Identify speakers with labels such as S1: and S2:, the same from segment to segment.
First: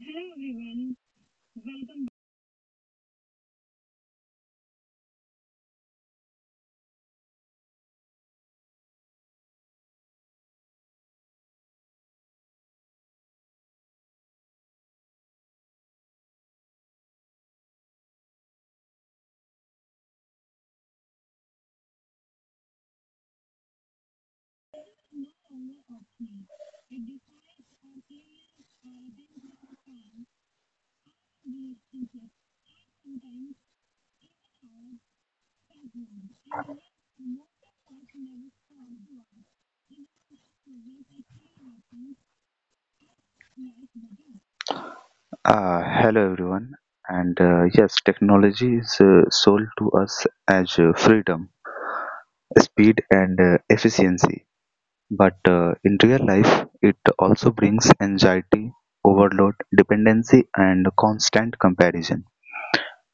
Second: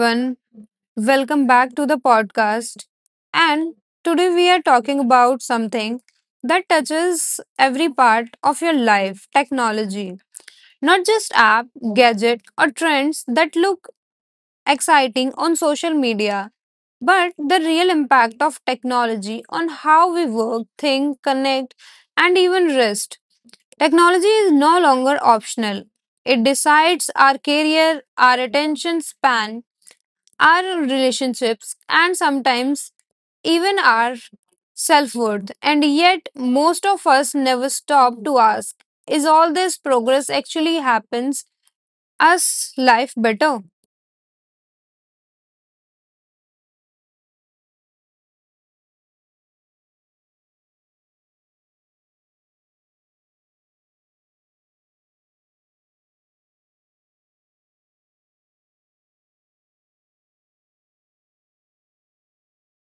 S1: Hello everyone.
S2: Welcome back to the podcast. And today we are talking about something that touches every part of your life technology. Not just app, gadget, or trends that look exciting on social media, but the real impact of technology on how we work, think, connect, and even rest. Technology is no longer optional. It decides our career, our attention span, our relationships, and sometimes even our self worth. And yet, most of us never stop to ask is all this progress actually happens us life better?
S1: Hello everyone, and yes, technology is sold to us as freedom, speed, and efficiency. But in real life, it also brings anxiety, overload, dependency, and constant comparison.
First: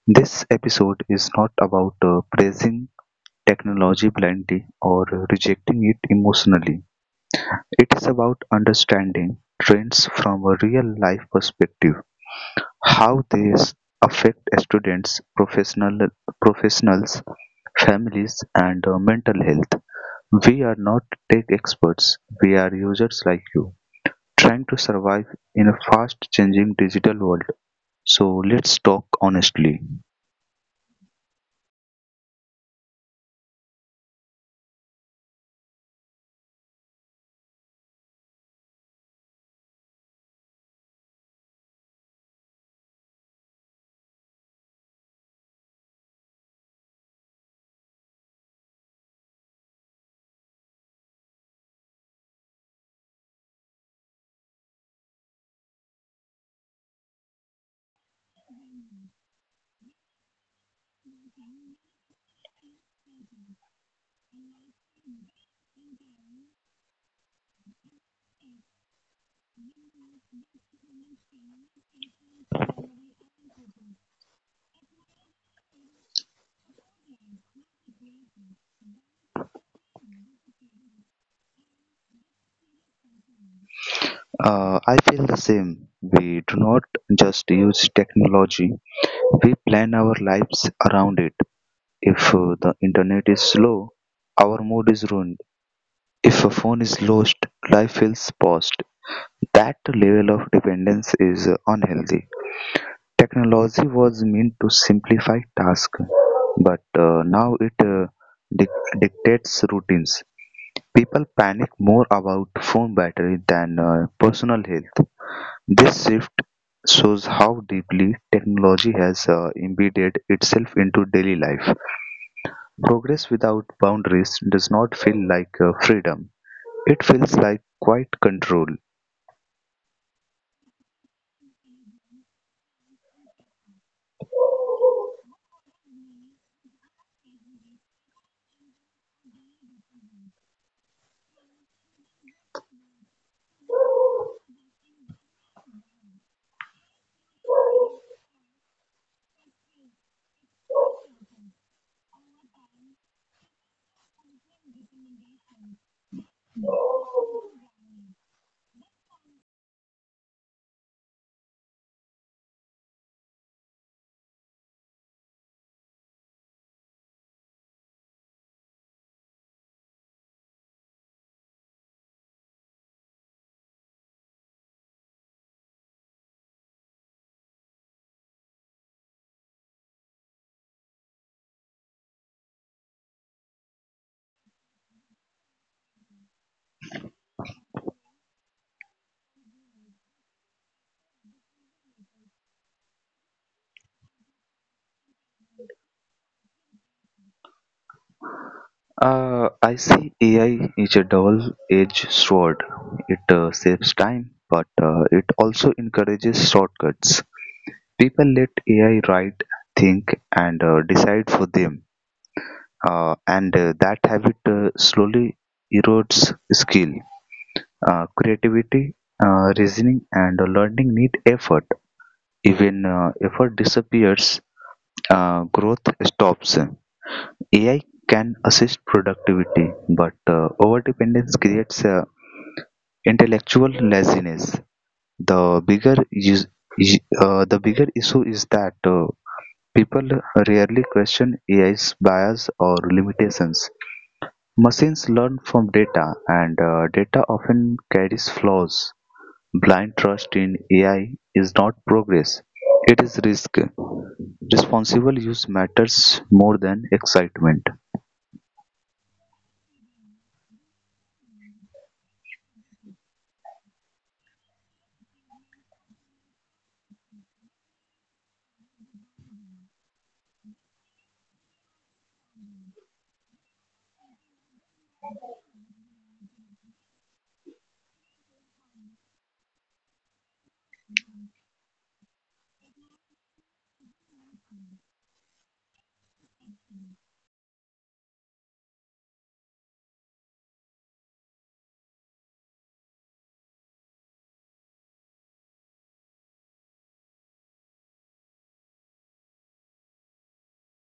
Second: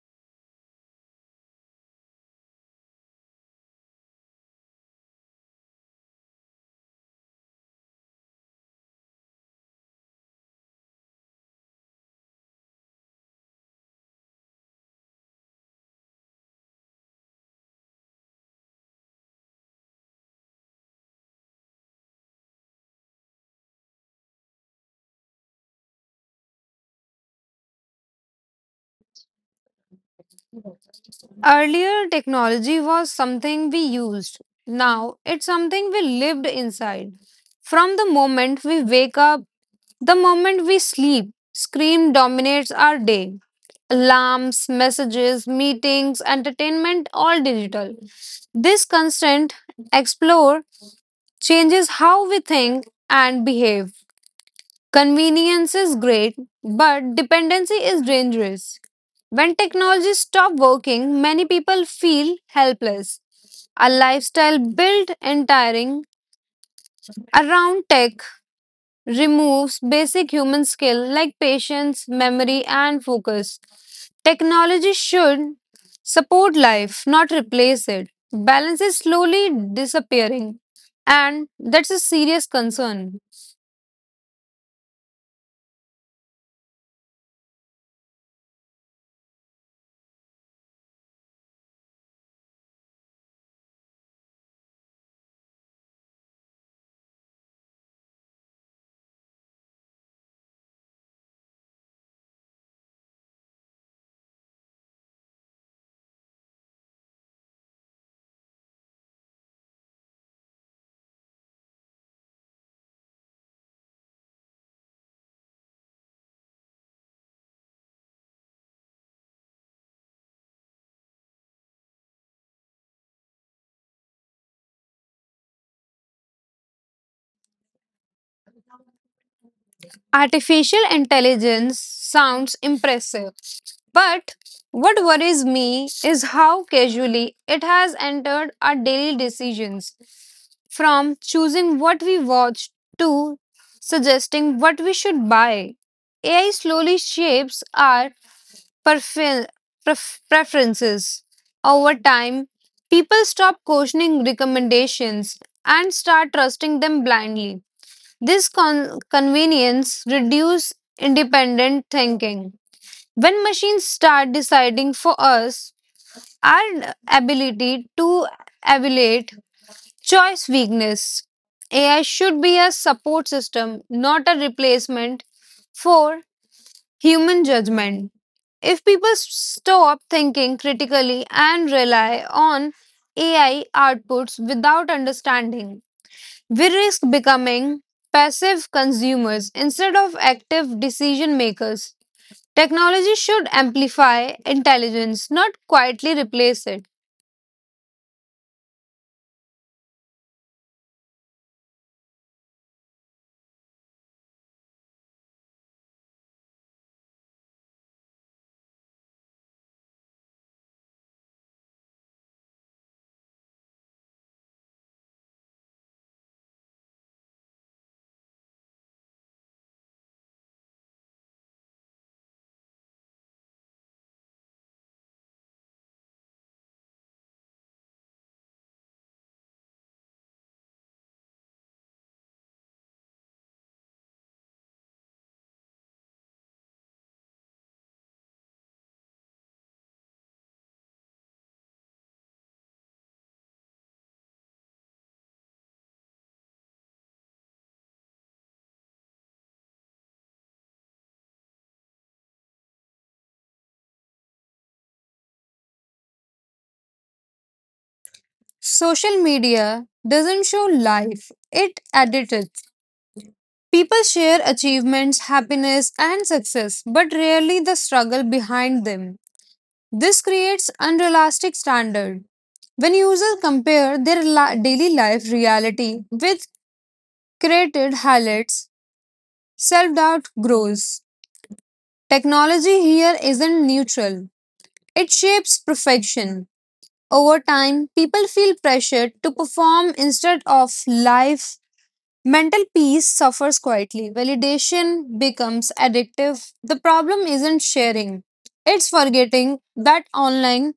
S1: This episode is not about praising technology blindly or rejecting it emotionally. It is about understanding trends from a real life perspective. How these affect students, professionals, families, and mental health. We are not tech experts, we are users like you, trying to survive in a fast changing digital world. So let's talk honestly.
S2: Earlier, technology was something we used. Now, it's something we lived inside. From the moment we wake up, the moment we sleep, screen dominates our day. Alarms, messages, meetings, entertainment, all digital. This constant explore changes how we think and behave. Convenience is great, but dependency is dangerous. When technology stops working, many people feel helpless. A lifestyle built entire around tech removes basic human skill like patience, memory, and focus. Technology should support life, not replace it. Balance is slowly disappearing, and that's a serious concern.
S1: I feel the same. We do not just use technology, we plan our lives around it. If the internet is slow, our mood is ruined. If a phone is lost, life feels paused. That level of dependence is unhealthy. Technology was meant to simplify tasks, but now it uh, dic- dictates routines. People panic more about phone battery than personal health. This shift shows how deeply technology has embedded itself into daily life. Progress without boundaries does not feel like freedom, it feels like quite control.
S2: Artificial intelligence sounds impressive, but what worries me is how casually it has entered our daily decisions. From choosing what we watch to suggesting what we should buy, AI slowly shapes our prefer- preferences. Over time, people stop questioning recommendations and start trusting them blindly. This convenience reduces independent thinking. When machines start deciding for us, our ability to evaluate choice weakness. AI should be a support system, not a replacement for human judgment. If people stop thinking critically and rely on AI outputs without understanding we risk becoming passive consumers instead of active decision makers. Technology should amplify intelligence, not quietly replace it.
S1: I see AI is a double-edged sword. It saves time, but it also encourages shortcuts. People let AI write, think, and decide for them, and that habit slowly erodes skill. Creativity, reasoning, and learning need effort. Even effort disappears, growth stops. AI can assist productivity, but overdependence creates intellectual laziness. The bigger is- the bigger issue is that people rarely question AI's bias or limitations. Machines learn from data, and data often carries flaws. Blind trust in AI is not progress; it is risk. Responsible use matters more than excitement.
S2: Social media doesn't show life, it edits it. People share achievements, happiness, and success, but rarely the struggle behind them. This creates unrealistic standard. When users compare their daily life reality with created highlights, self doubt grows. Technology here isn't neutral, it shapes perfection. Over time, people feel pressured to perform instead of life. Mental peace suffers quietly. Validation becomes addictive. The problem isn't sharing, it's forgetting that online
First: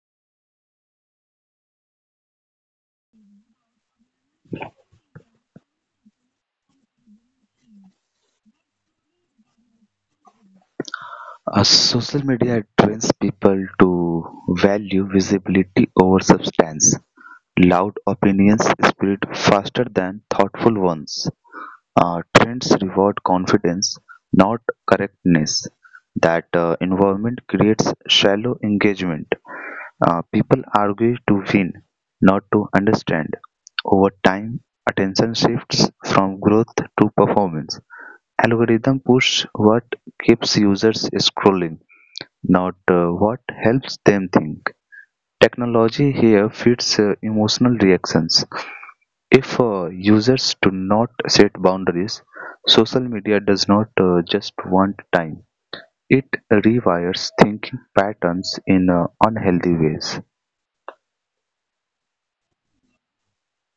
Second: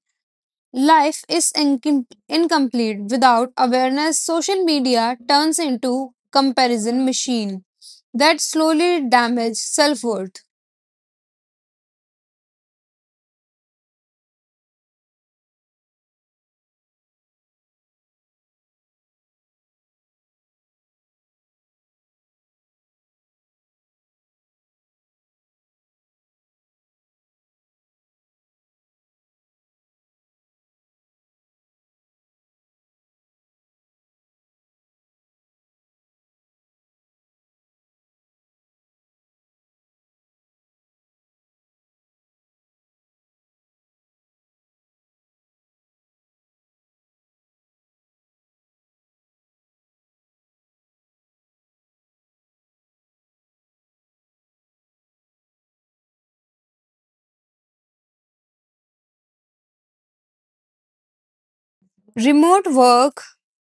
S2: life is incomplete without awareness. Social media turns into comparison machine that slowly damages self worth.
S1: Social media trains people to value visibility over substance. Loud opinions spread faster than thoughtful ones. Trends reward confidence, not correctness. That environment creates shallow engagement. People argue to win, not to understand. Over time, attention shifts from growth to performance. Algorithm push what keeps users scrolling, not what helps them think. Technology here feeds emotional reactions. If users do not set boundaries, social media does not just want time. It rewires thinking patterns in unhealthy ways.
S2: Remote work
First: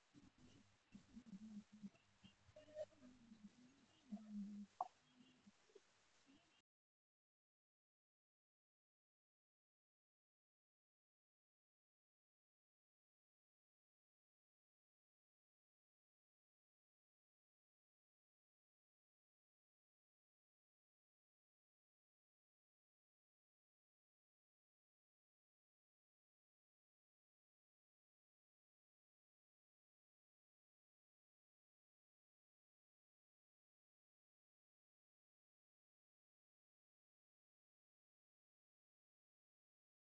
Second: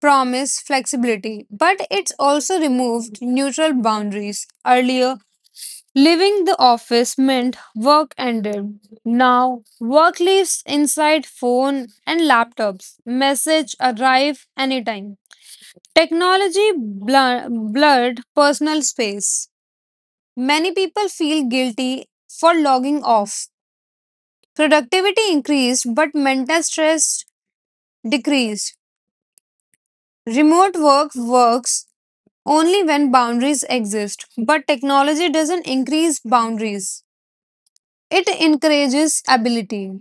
S2: promised flexibility, but it's also removed neutral boundaries. Earlier, leaving the office meant work ended. Now, work lives inside phone and laptops. Message arrive anytime. Technology blurred personal space. Many people feel guilty for logging off. Productivity increased, but mental stress decreased. Remote work works only when boundaries exist. But technology doesn't increase boundaries, it encourages ability.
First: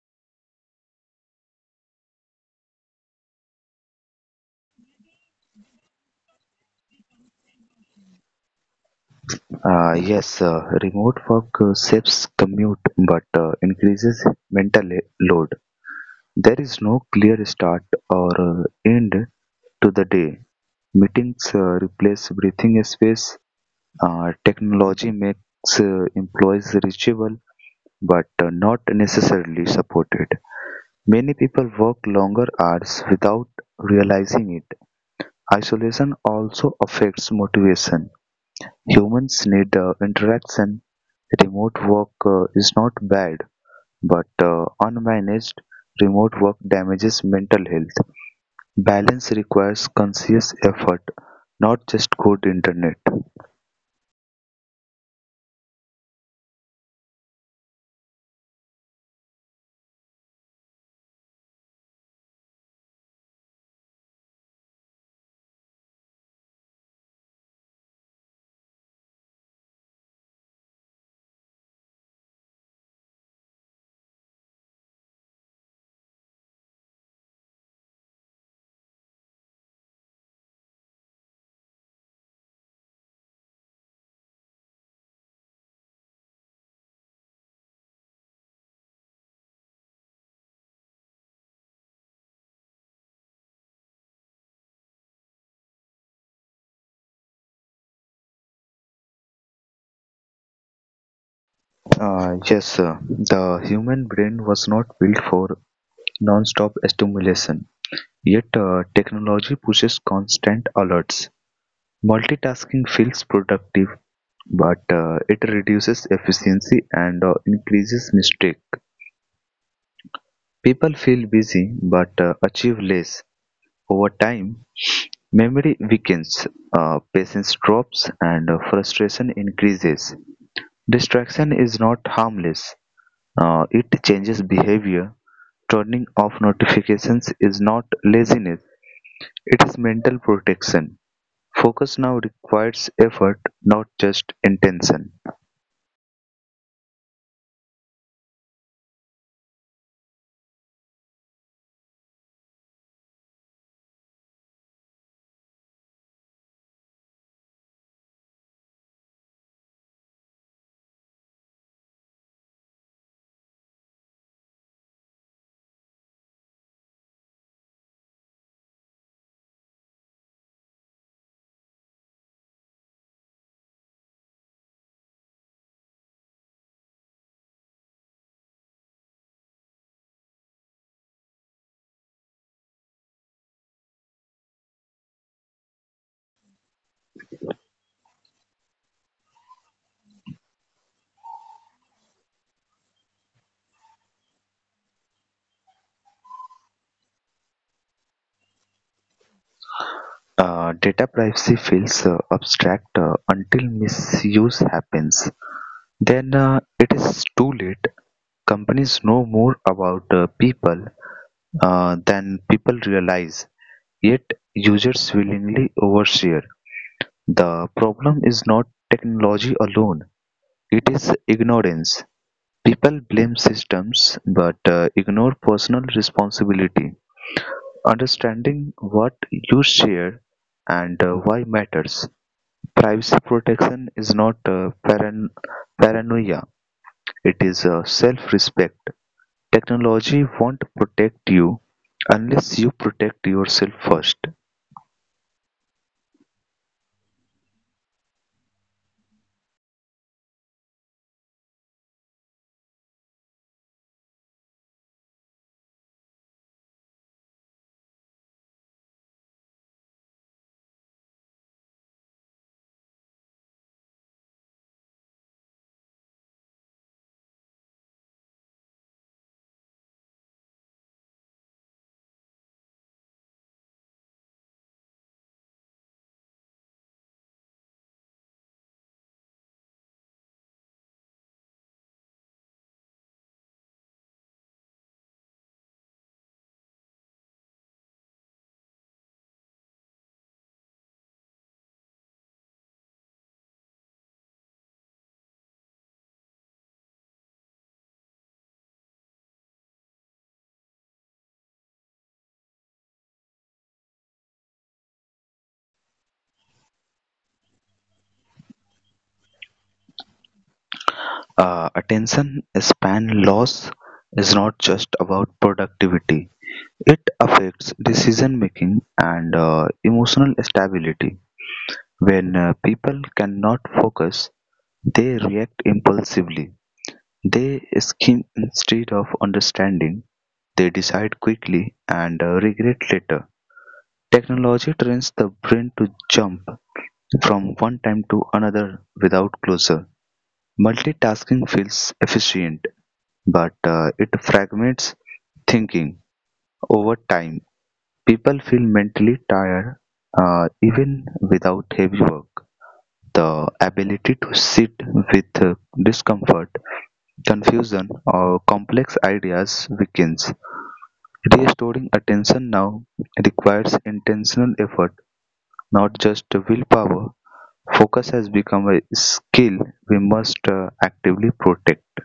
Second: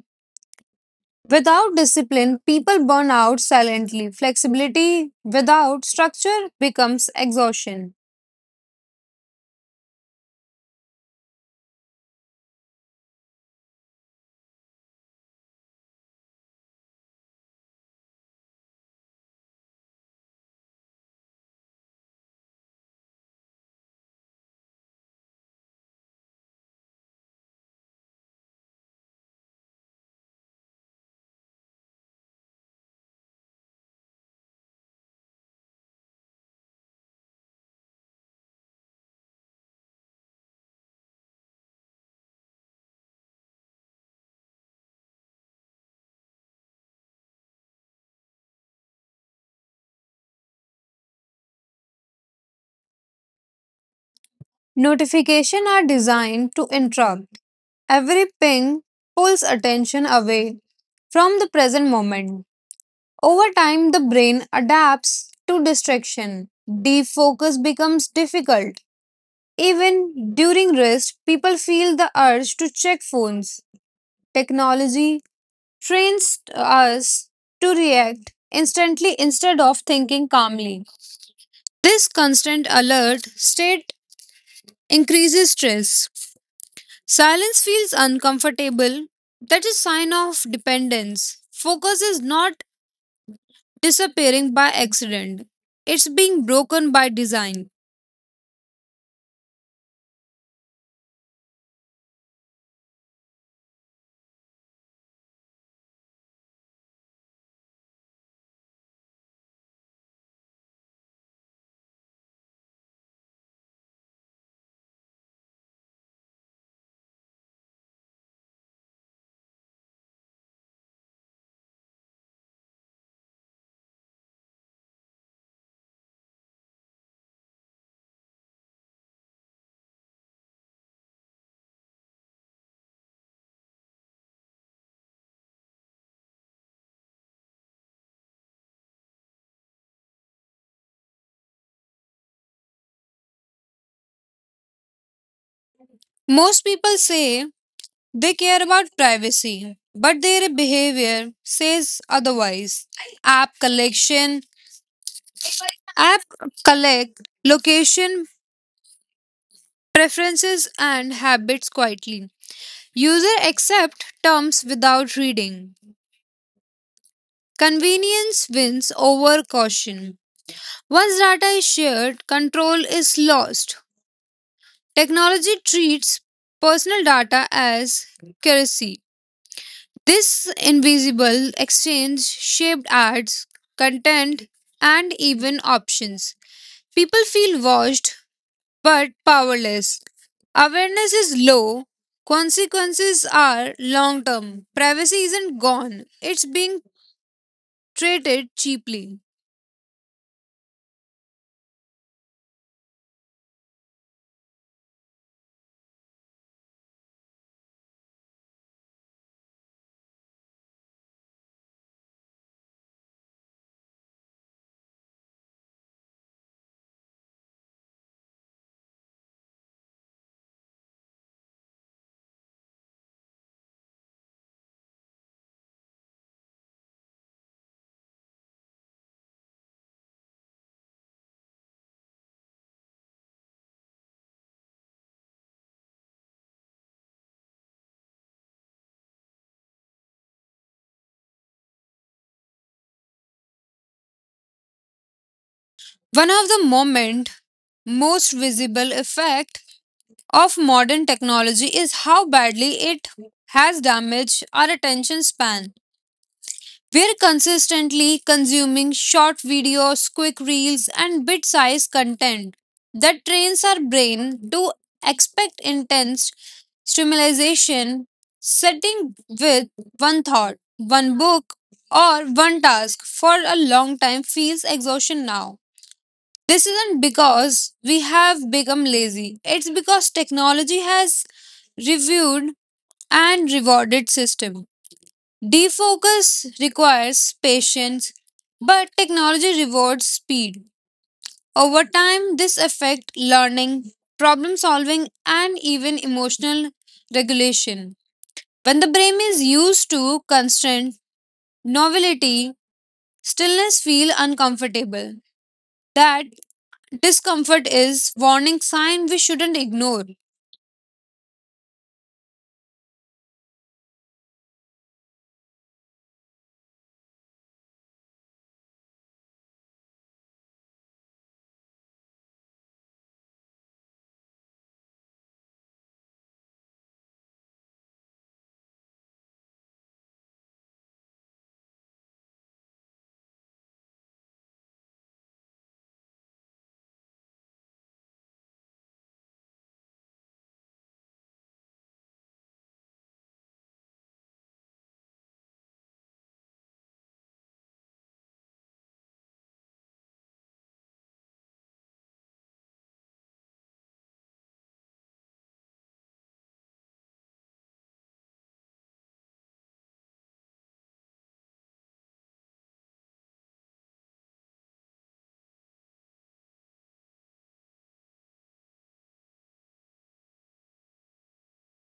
S2: Without discipline, people burn out silently. Flexibility without structure becomes exhaustion.
S1: Yes, remote work saves commute but increases mental load. There is no clear start or end to the day. Meetings replace breathing space. Technology makes employees reachable but not necessarily supported. Many people work longer hours without realizing it. Isolation also affects motivation. Humans need interaction. Remote work is not bad, but unmanaged remote work damages mental health. Balance requires conscious effort, not just good internet.
S2: Notifications are designed to interrupt. Every ping pulls attention away from the present moment. Over time, the brain adapts to distraction. Deep focus becomes difficult. Even during rest, people feel the urge to check phones. Technology trains us to react instantly instead of thinking calmly. This constant alert state increases stress. Silence feels uncomfortable. That is sign of dependence. Focus is not disappearing by accident. It's being broken by design.
S1: Yes, sir. The human brain was not built for non-stop stimulation. Yet, technology pushes constant alerts. Multitasking feels productive, but it reduces efficiency and increases mistake. People feel busy but achieve less. Over time, memory weakens, patience drops, and frustration increases. Distraction is not harmless. It changes behavior. Turning off notifications is not laziness, it is mental protection. Focus now requires effort, not just intention.
S2: Most people say they care about privacy, but their behavior says otherwise. App collection, app collect location preferences and habits quietly. User accept terms without reading. Convenience wins over caution. Once data is shared, control is lost. Technology treats personal data as currency. This invisible exchange shaped ads, content, and even options. People feel watched but powerless. Awareness is low. Consequences are long term. Privacy isn't gone, it's being traded cheaply.
S1: Data privacy feels abstract until misuse happens. Then it is too late. Companies know more about people than people realize, yet users willingly overshare. The problem is not technology alone, it is ignorance. People blame systems but ignore personal responsibility. Understanding what you share and why matters. Privacy protection is not paranoia, it is self respect. Technology won't protect you unless you protect yourself first.
S2: One of the moment most visible effect of modern technology is how badly it has damaged our attention span. We're consistently consuming short videos, quick reels, and bit sized content that trains our brain to expect intense stimulation, sitting with one thought, one book, or one task for a long time feels exhaustion now. This isn't because we have become lazy, it's because technology has reviewed and rewarded system. Defocus requires patience, but technology rewards speed. Over time, this affects learning, problem solving, and even emotional regulation. When the brain is used to constant novelty, stillness feels uncomfortable. That discomfort is warning sign we shouldn't ignore.
S1: Attention span loss is not just about productivity, it affects decision making and emotional stability. When people cannot focus, they react impulsively. They scheme instead of understanding. They decide quickly and regret later. Technology trains the brain to jump from one time to another without closure. Multitasking feels efficient, but it fragments thinking over time. People feel mentally tired even without heavy work. The ability to sit with discomfort, confusion, or complex ideas weakens. Restoring attention now requires intentional effort, not just willpower. Focus has become a skill we must actively protect.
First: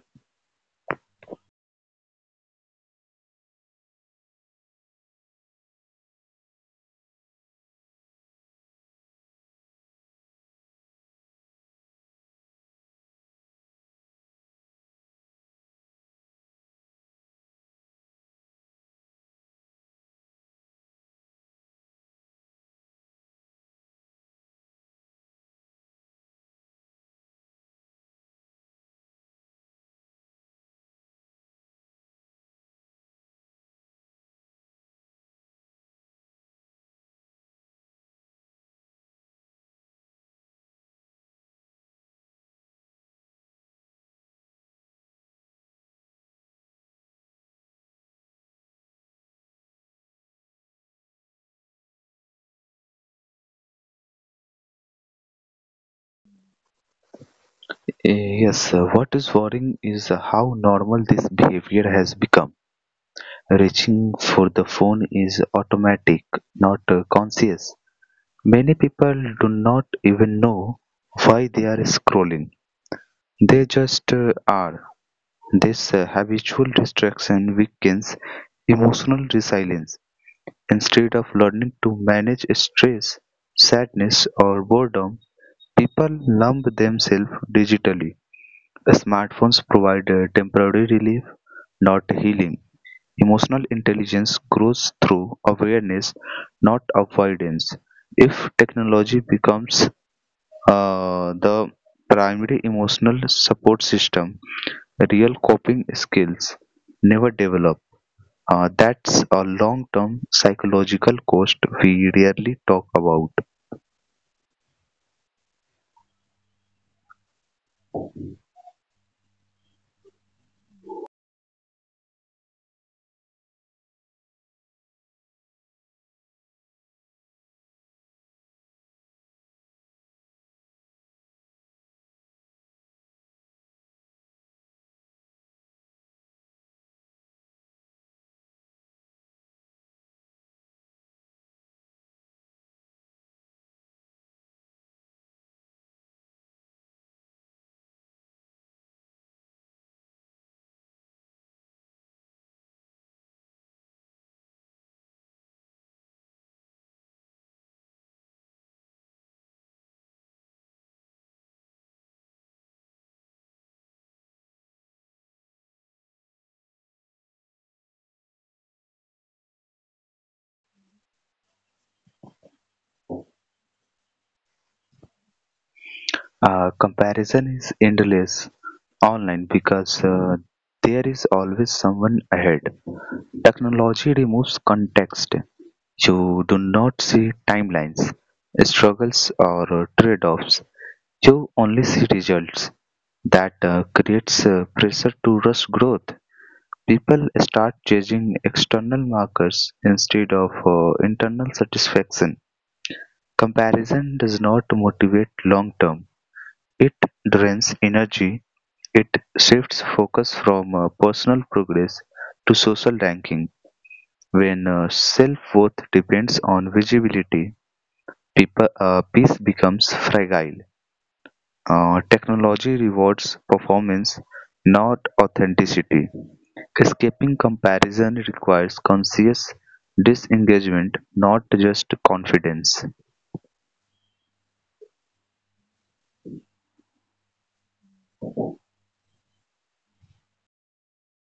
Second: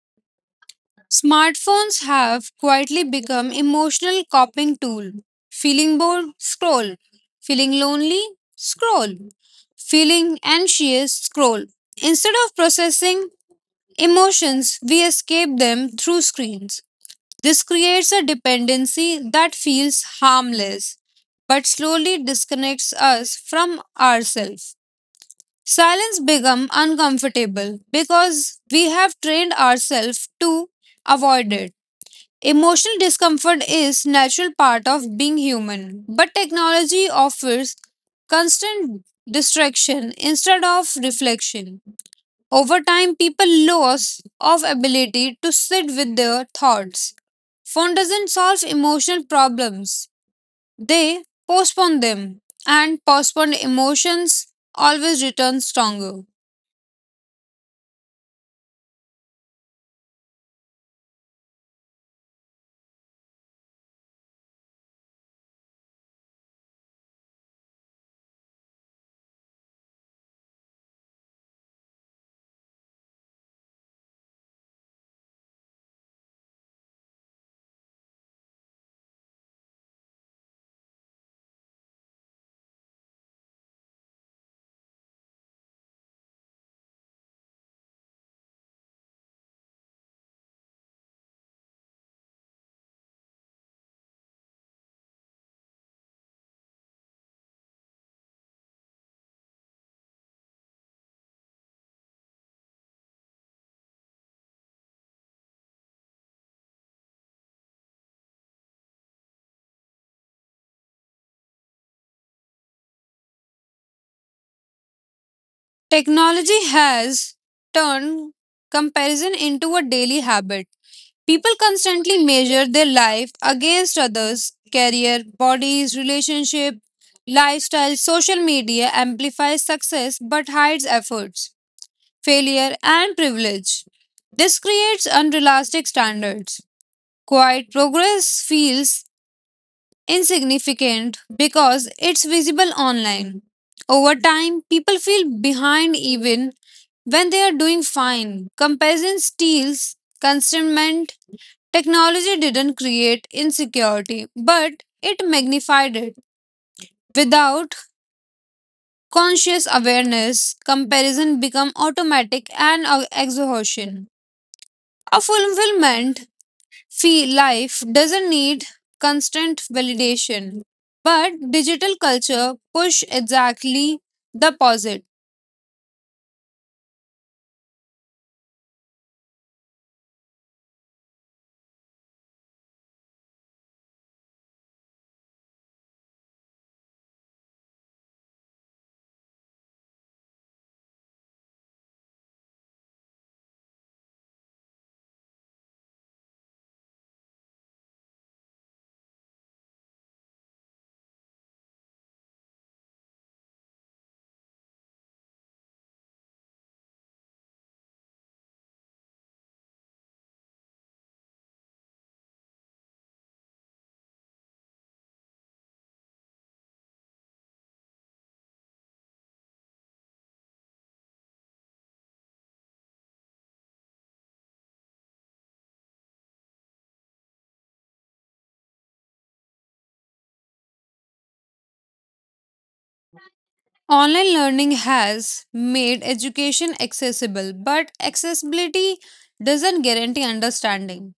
S2: Smartphones have quietly become emotional coping tool. Feeling bored, scroll. Feeling lonely, scroll. Feeling anxious, scroll. Instead of processing emotions, we escape them through screens. This creates a dependency that feels harmless but slowly disconnects us from ourselves. Silence becomes uncomfortable because we have trained ourselves to avoid it. Emotional discomfort is natural part of being human, but technology offers constant distraction instead of reflection. Over time, people lose of ability to sit with their thoughts. Phone doesn't solve emotional problems. They postpone them and postponed emotions always return stronger.
S1: Yes, what is worrying is how normal this behavior has become. Reaching for the phone is automatic, not conscious. Many people do not even know why they are scrolling, they just are. This habitual distraction weakens emotional resilience. Instead of learning to manage stress, sadness, or boredom, people numb themselves digitally. Smartphones provide a temporary relief, not healing. Emotional intelligence grows through awareness, not avoidance. If technology becomes the primary emotional support system, real coping skills never develop. That's a long term psychological cost we rarely talk about.
S2: Technology has turned comparison into a daily habit. People constantly measure their life against others' career, bodies, relationship, lifestyle. Social media amplifies success but hides efforts, failure, and privilege. This creates unrealistic standards. Quiet progress feels insignificant because it's visible online. Over time, people feel behind even when they are doing fine. Comparison steals consentment. Technology didn't create insecurity, but it magnified it. Without conscious awareness, comparison become automatic and exhaustion. A fulfillment fee life doesn't need constant validation, but digital culture push exactly the opposite.
S1: Comparison is endless online because there is always someone ahead. Technology removes context. You do not see timelines, struggles, or trade offs. You only see results. That creates pressure to rush growth. People start chasing external markers instead of internal satisfaction. Comparison does not motivate long term, it drains energy, it shifts focus from personal progress to social ranking. When self worth depends on visibility, people, peace becomes fragile. Technology rewards performance, not authenticity. Escaping comparison requires conscious disengagement, not just confidence.
S2: Online learning has made education accessible, but accessibility doesn't guarantee understanding.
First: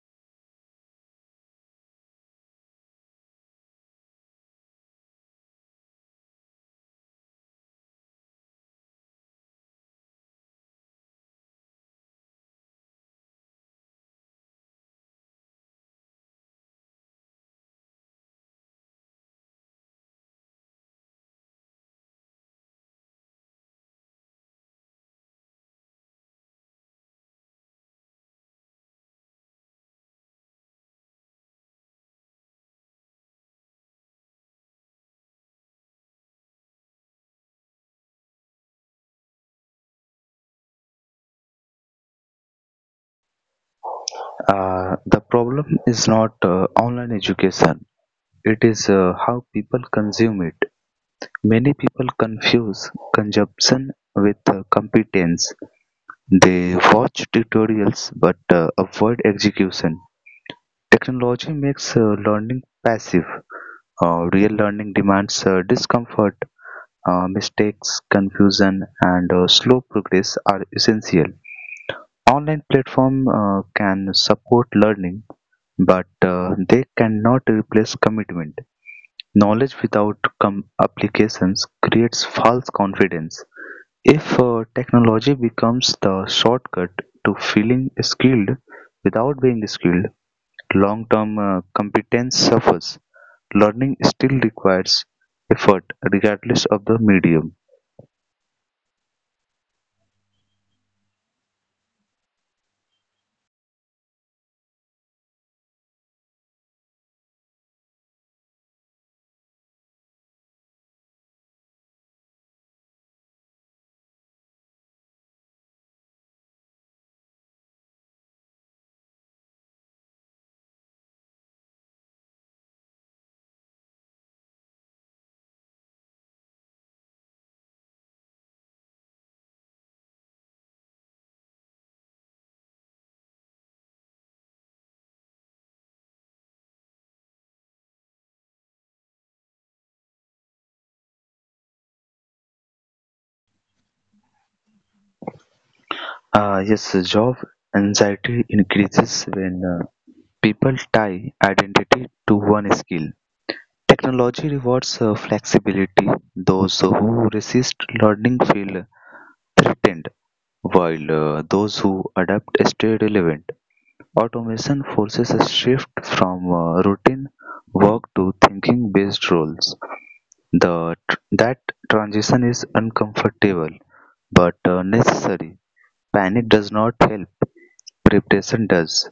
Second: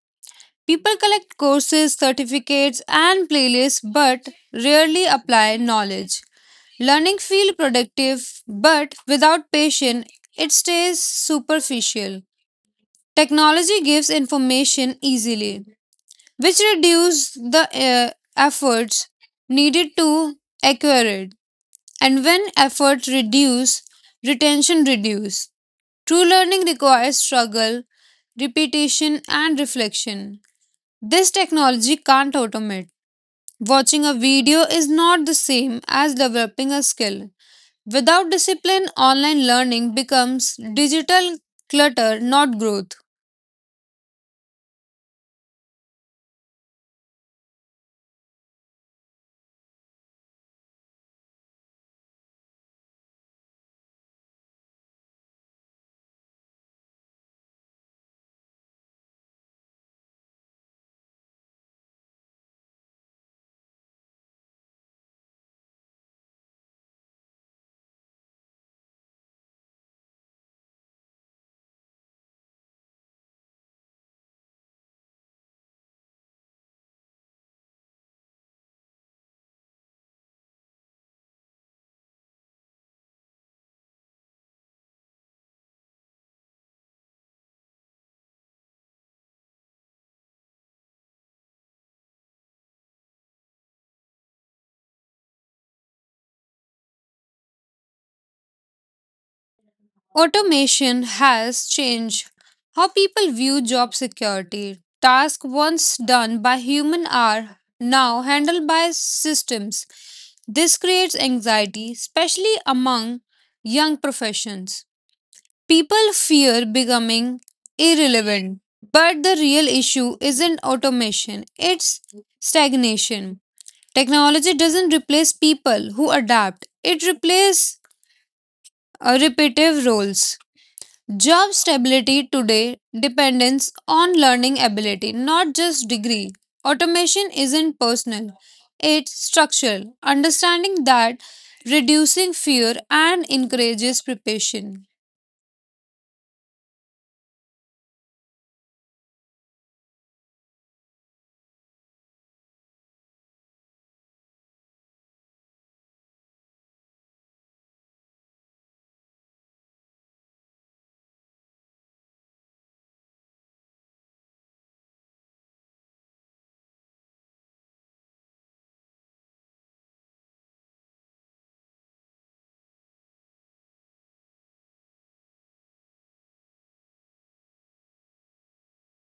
S2: People collect courses, certificates, and playlists, but rarely apply knowledge. Learning feels productive, but without patience, it stays superficial. Technology gives information easily, which reduces the efforts needed to acquire it. And when efforts reduce, retention reduce. True learning requires struggle, repetition, and reflection. This technology can't automate. Watching a video is not the same as developing a skill. Without discipline, online learning becomes digital clutter, not growth.
S1: The problem is not online education, it is how people consume it. Many people confuse consumption with competence. They watch tutorials but avoid execution. Technology makes learning passive. Real learning demands discomfort, mistakes, confusion, and slow progress are essential. Online platform can support learning, but they cannot replace commitment. Knowledge without applications creates false confidence. If technology becomes the shortcut to feeling skilled without being skilled, long-term competence suffers. Learning still requires effort regardless of the medium.
S2: Automation has changed how people view job security. Tasks once done by human are now handled by systems. This creates anxiety, especially among young professions. People fear becoming irrelevant, but the real issue isn't automation, it's stagnation. Technology doesn't replace people who adapt, it replaces repetitive roles. Job stability today depends on learning ability, not just degree. Automation isn't personal, it's structural. Understanding that reducing fear and encourages preparation.
S1: Uh, yes, Job anxiety increases when people tie identity to one skill. Technology rewards flexibility. Those who resist learning feel threatened, while those who adapt stay relevant. Automation forces a shift from routine work to thinking based roles. The, that transition is uncomfortable but necessary. Panic does not help, preparation does.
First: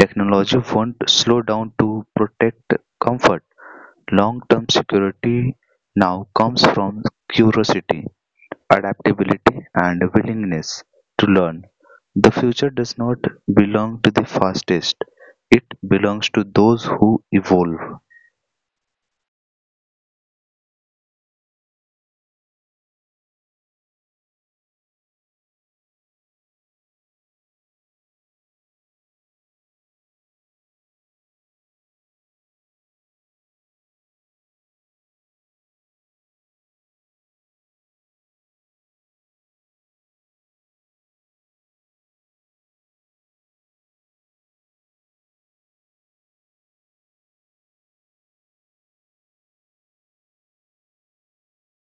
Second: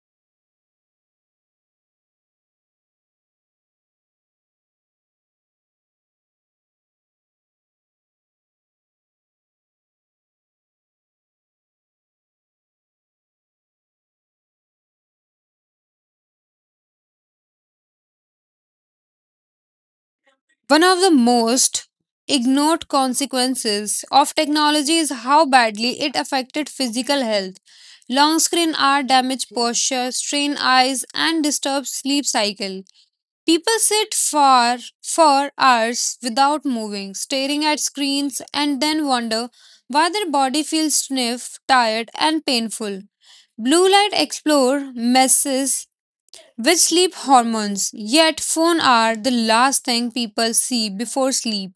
S1: Technology won't slow down to protect comfort. Long-term security now comes from curiosity, adaptability, and willingness to learn. The future does not belong to the fastest. It belongs to those who evolve.
S2: One of the most ignored consequences of technology is how badly it affected physical health. Long screen hour damage posture, strain eyes, and disturbs sleep cycle. People sit for for hours without moving, staring at screens, and then wonder why their body feels stiff, tired, and painful. Blue light explore messes with sleep hormones, yet phones are the last thing people see before sleep.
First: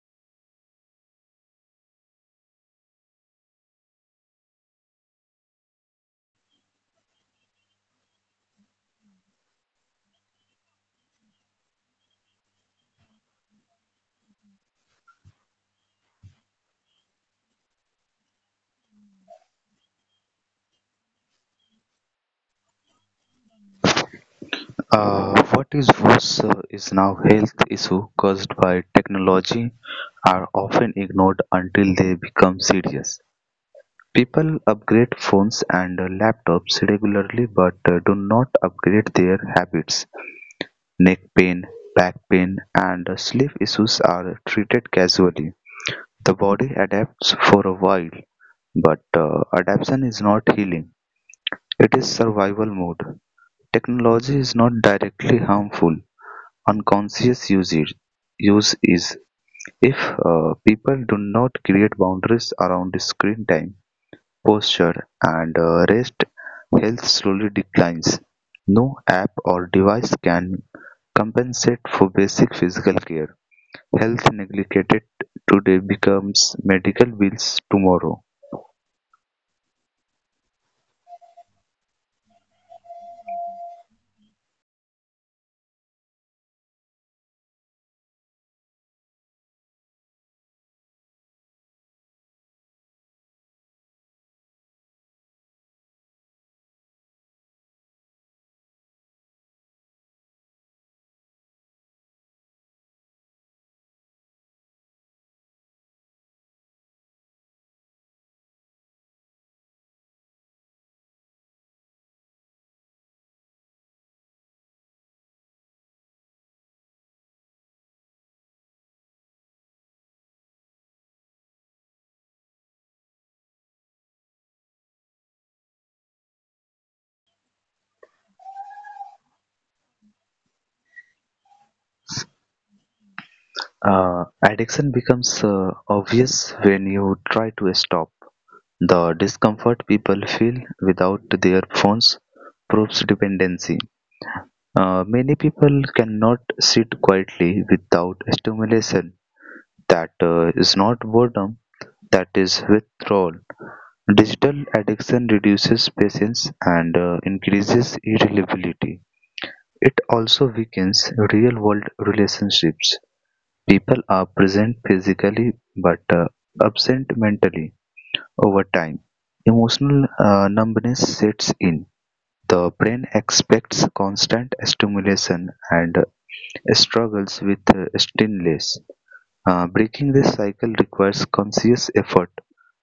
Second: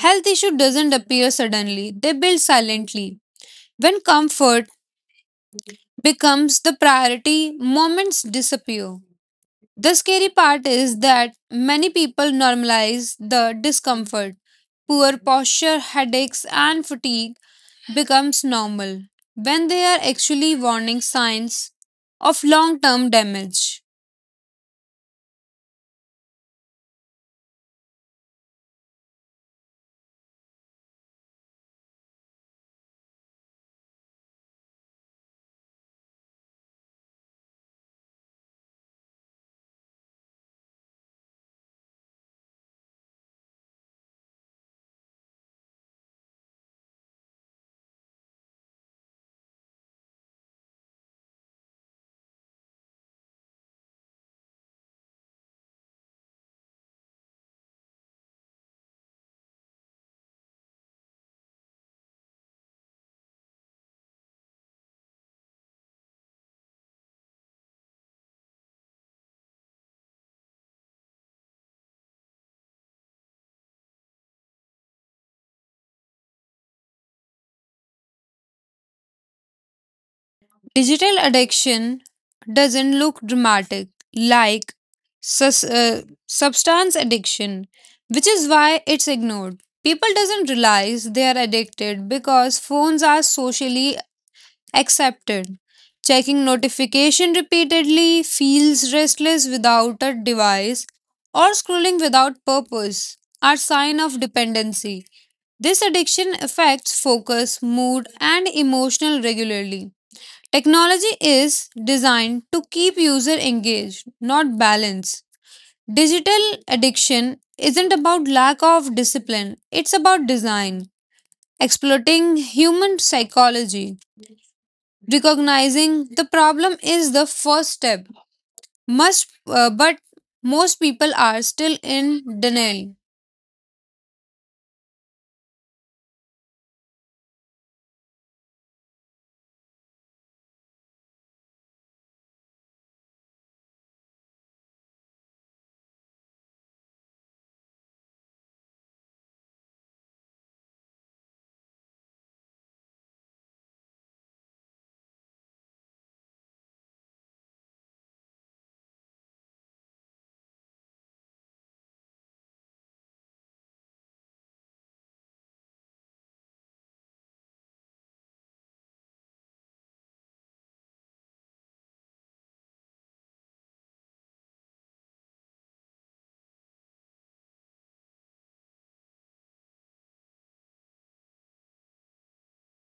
S2: Health issue doesn't appear suddenly; they build silently. When comfort becomes the priority, moments disappear. The scary part is that many people normalize the discomfort. Poor posture, headaches, and fatigue becomes normal when they are actually warning signs of long-term damage.
S1: What is worse is now health issues caused by technology are often ignored until they become serious. People upgrade phones and laptops regularly but do not upgrade their habits. Neck pain, back pain, and sleep issues are treated casually. The body adapts for a while, but adaptation is not healing. It is survival mode. Technology is not directly harmful. Unconscious usage use is if people do not create boundaries around screen time. Posture and rest health slowly declines; no app or device can compensate for basic physical care. Health neglected today becomes medical bills tomorrow.
S2: Digital addiction doesn't look dramatic like substance addiction, which is why it's ignored. People doesn't realize they are addicted because phones are socially accepted. Checking notification repeatedly, feels restless without a device, or scrolling without purpose are sign of dependency. This addiction affects focus, mood, and emotional regularly. Technology is designed to keep user engaged, not balance. Digital addiction isn't about lack of discipline, it's about design, exploiting human psychology recognizing the problem is the first step much but most people are still in denial.
S1: Addiction becomes obvious when you try to stop. The discomfort people feel without their phones proves dependency. Many people cannot sit quietly without stimulation. That is not boredom, that is withdrawal. Digital addiction reduces patience and increases irritability. It also weakens real world relationships. People are present physically but absent mentally over time. Emotional numbness sets in. The brain expects constant stimulation and struggles with stillness. Breaking this cycle requires conscious effort,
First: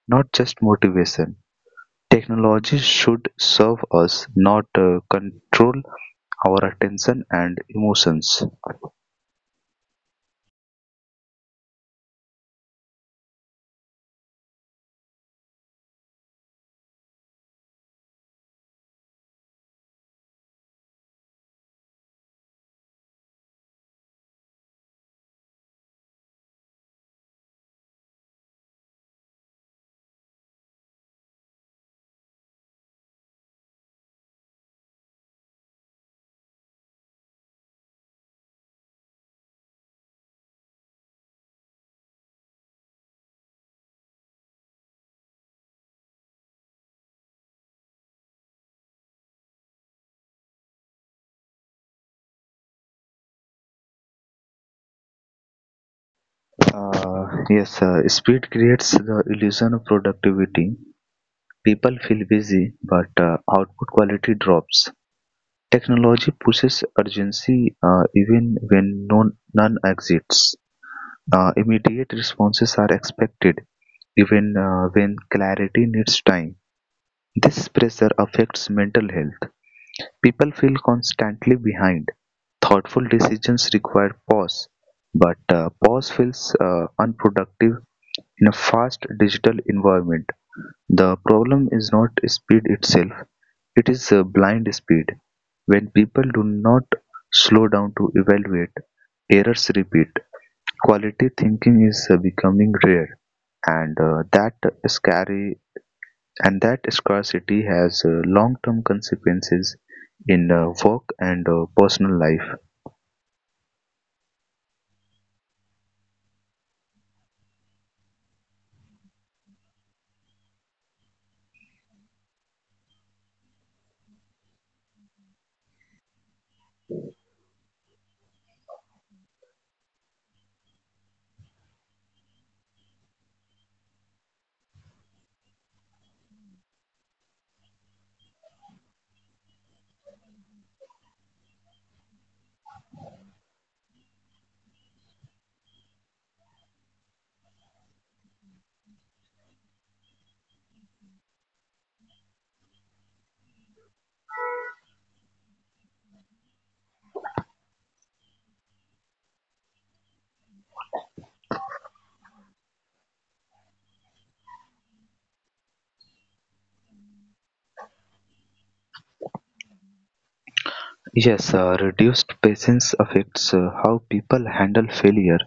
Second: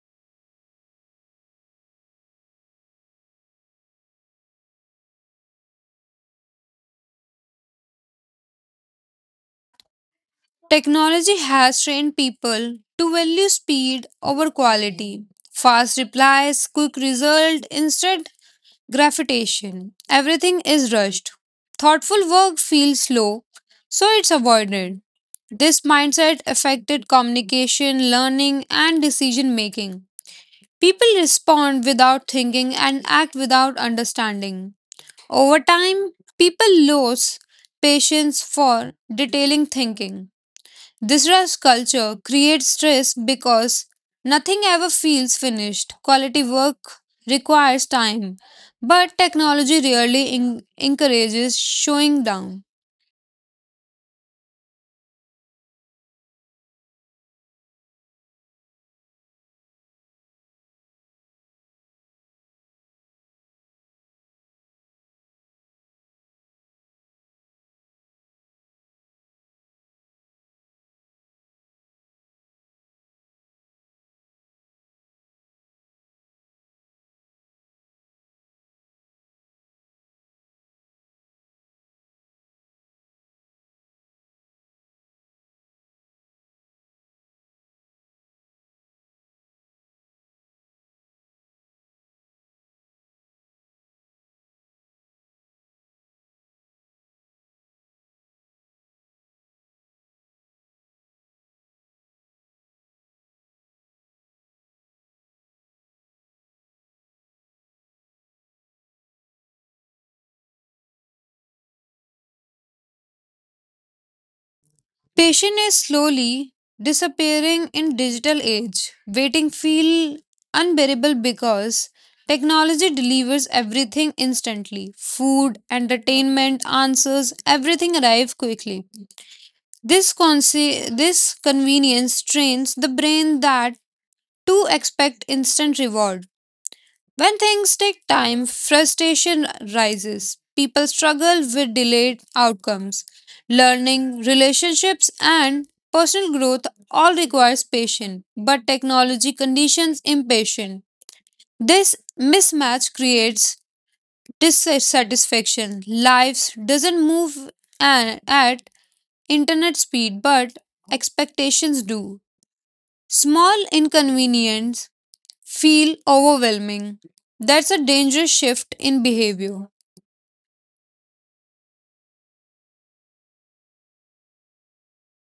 S1: not just motivation. Technology should serve us, not control our attention and emotions.
S2: Technology has trained people to value speed over quality fast replies quick result instead gravitation everything is rushed thoughtful work feels slow so it's avoided this mindset affected communication learning and decision making. People respond without thinking and act without understanding. Over time, people lose patience for detailing thinking. This rush culture creates stress because nothing ever feels finished. Quality work requires time, but technology rarely encourages showing down.
S1: Uh, yes, Speed creates the illusion of productivity. People feel busy, but output quality drops. Technology pushes urgency even when no, none exists. Immediate responses are expected, even when clarity needs time. This pressure affects mental health; people feel constantly behind. Thoughtful decisions require pause, but pause feels unproductive in a fast digital environment. The problem is not speed itself, it is blind speed. When people do not slow down to evaluate, errors repeat. Quality thinking is becoming rare, and that scary and that scarcity has long-term consequences in work and personal life.
S2: Patient is slowly disappearing in digital age. Waiting feel unbearable because technology delivers everything instantly. Food, entertainment, answers, everything arrive quickly. This convenience trains the brain that to expect instant reward. When things take time, frustration rises. People struggle with delayed outcomes. Learning, relationships, and personal growth all requires patience, but technology conditions impatient. This mismatch creates dissatisfaction. Lives doesn't move at internet speed, but expectations do. Small inconvenience feel overwhelming. That's a dangerous shift in behavior.
S1: Yes, reduced patience affects how people handle failure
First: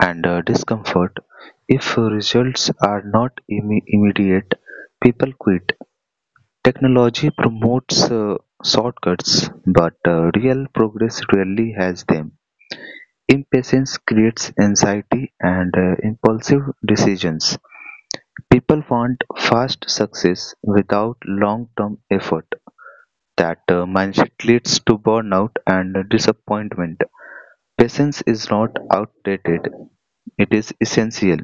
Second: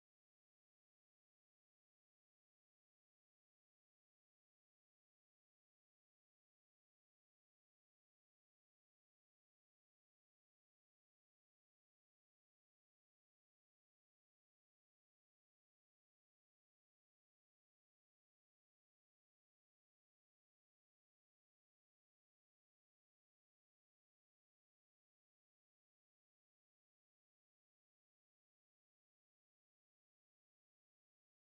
S1: and discomfort. If results are not immediate, people quit. Technology promotes shortcuts, but real progress rarely has them. Impatience creates anxiety and impulsive decisions. People want fast success without long-term effort. That mindset leads to burnout and disappointment. Patience is not outdated, it is essential.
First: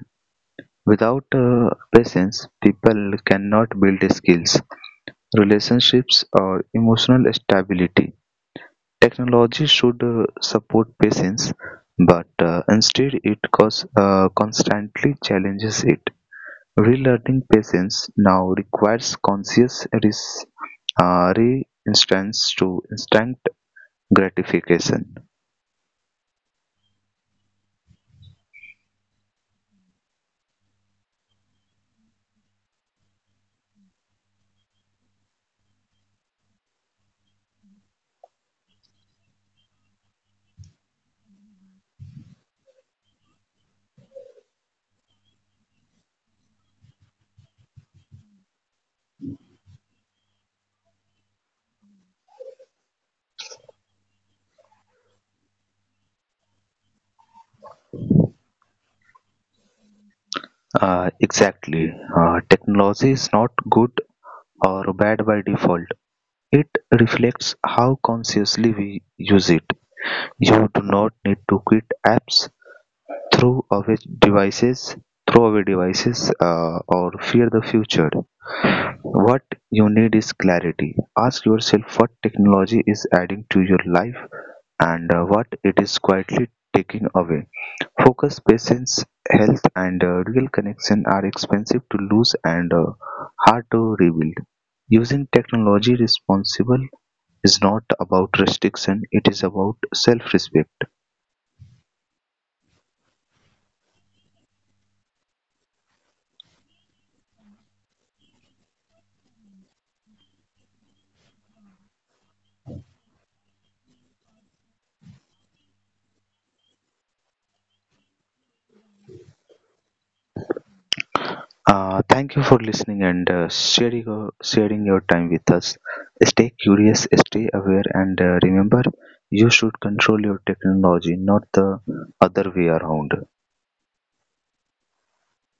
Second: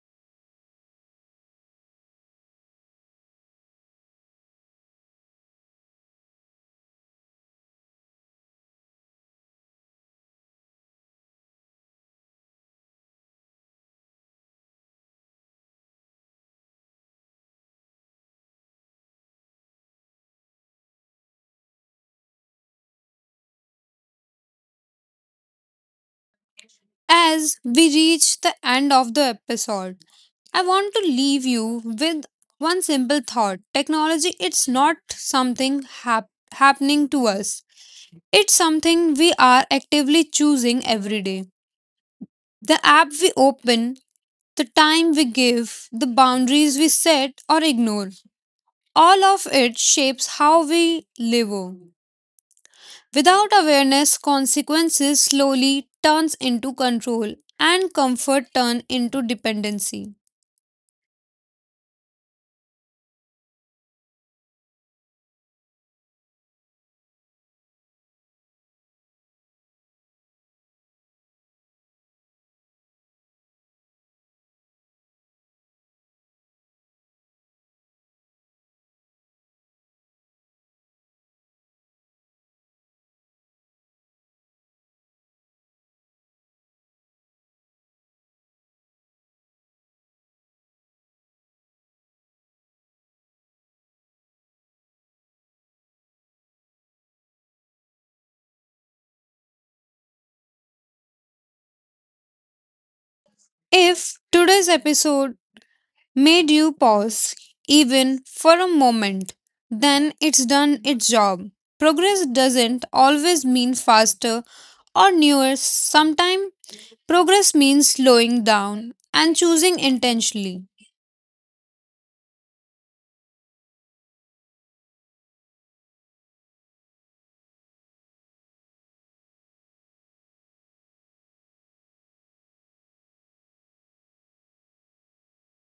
S1: Without patience, people cannot build skills, relationships, or emotional stability. Technology should support patience, but instead it constantly challenges it. Relearning patience now requires conscious resistance to instant gratification.
S2: As we reach the end of the episode, I want to leave you with one simple thought. Technology it's not something happening to us. It's something we are actively choosing every day. The app we open, the time we give, the boundaries we set or ignore, all of it shapes how we live. Without awareness, consequences slowly turns into control and comfort turn into dependency.
S1: Exactly. Technology is not good or bad by default. It reflects how consciously we use it. You do not need to quit apps, throw away devices, throw away devices, or fear the future. What you need is clarity. Ask yourself what technology is adding to your life and what it is quietly taking away. Focus, patience, health, and real connection are expensive to lose and hard to rebuild. Using technology responsible is not about restriction; it is about self-respect.
S2: If today's episode made you pause even for a moment, then it's done its job. Progress doesn't always mean faster or newer. Sometimes progress means slowing down and choosing intentionally.
S1: Thank you for listening and sharing your time with us. Stay curious, stay aware, and remember you should control your technology, not the other way around.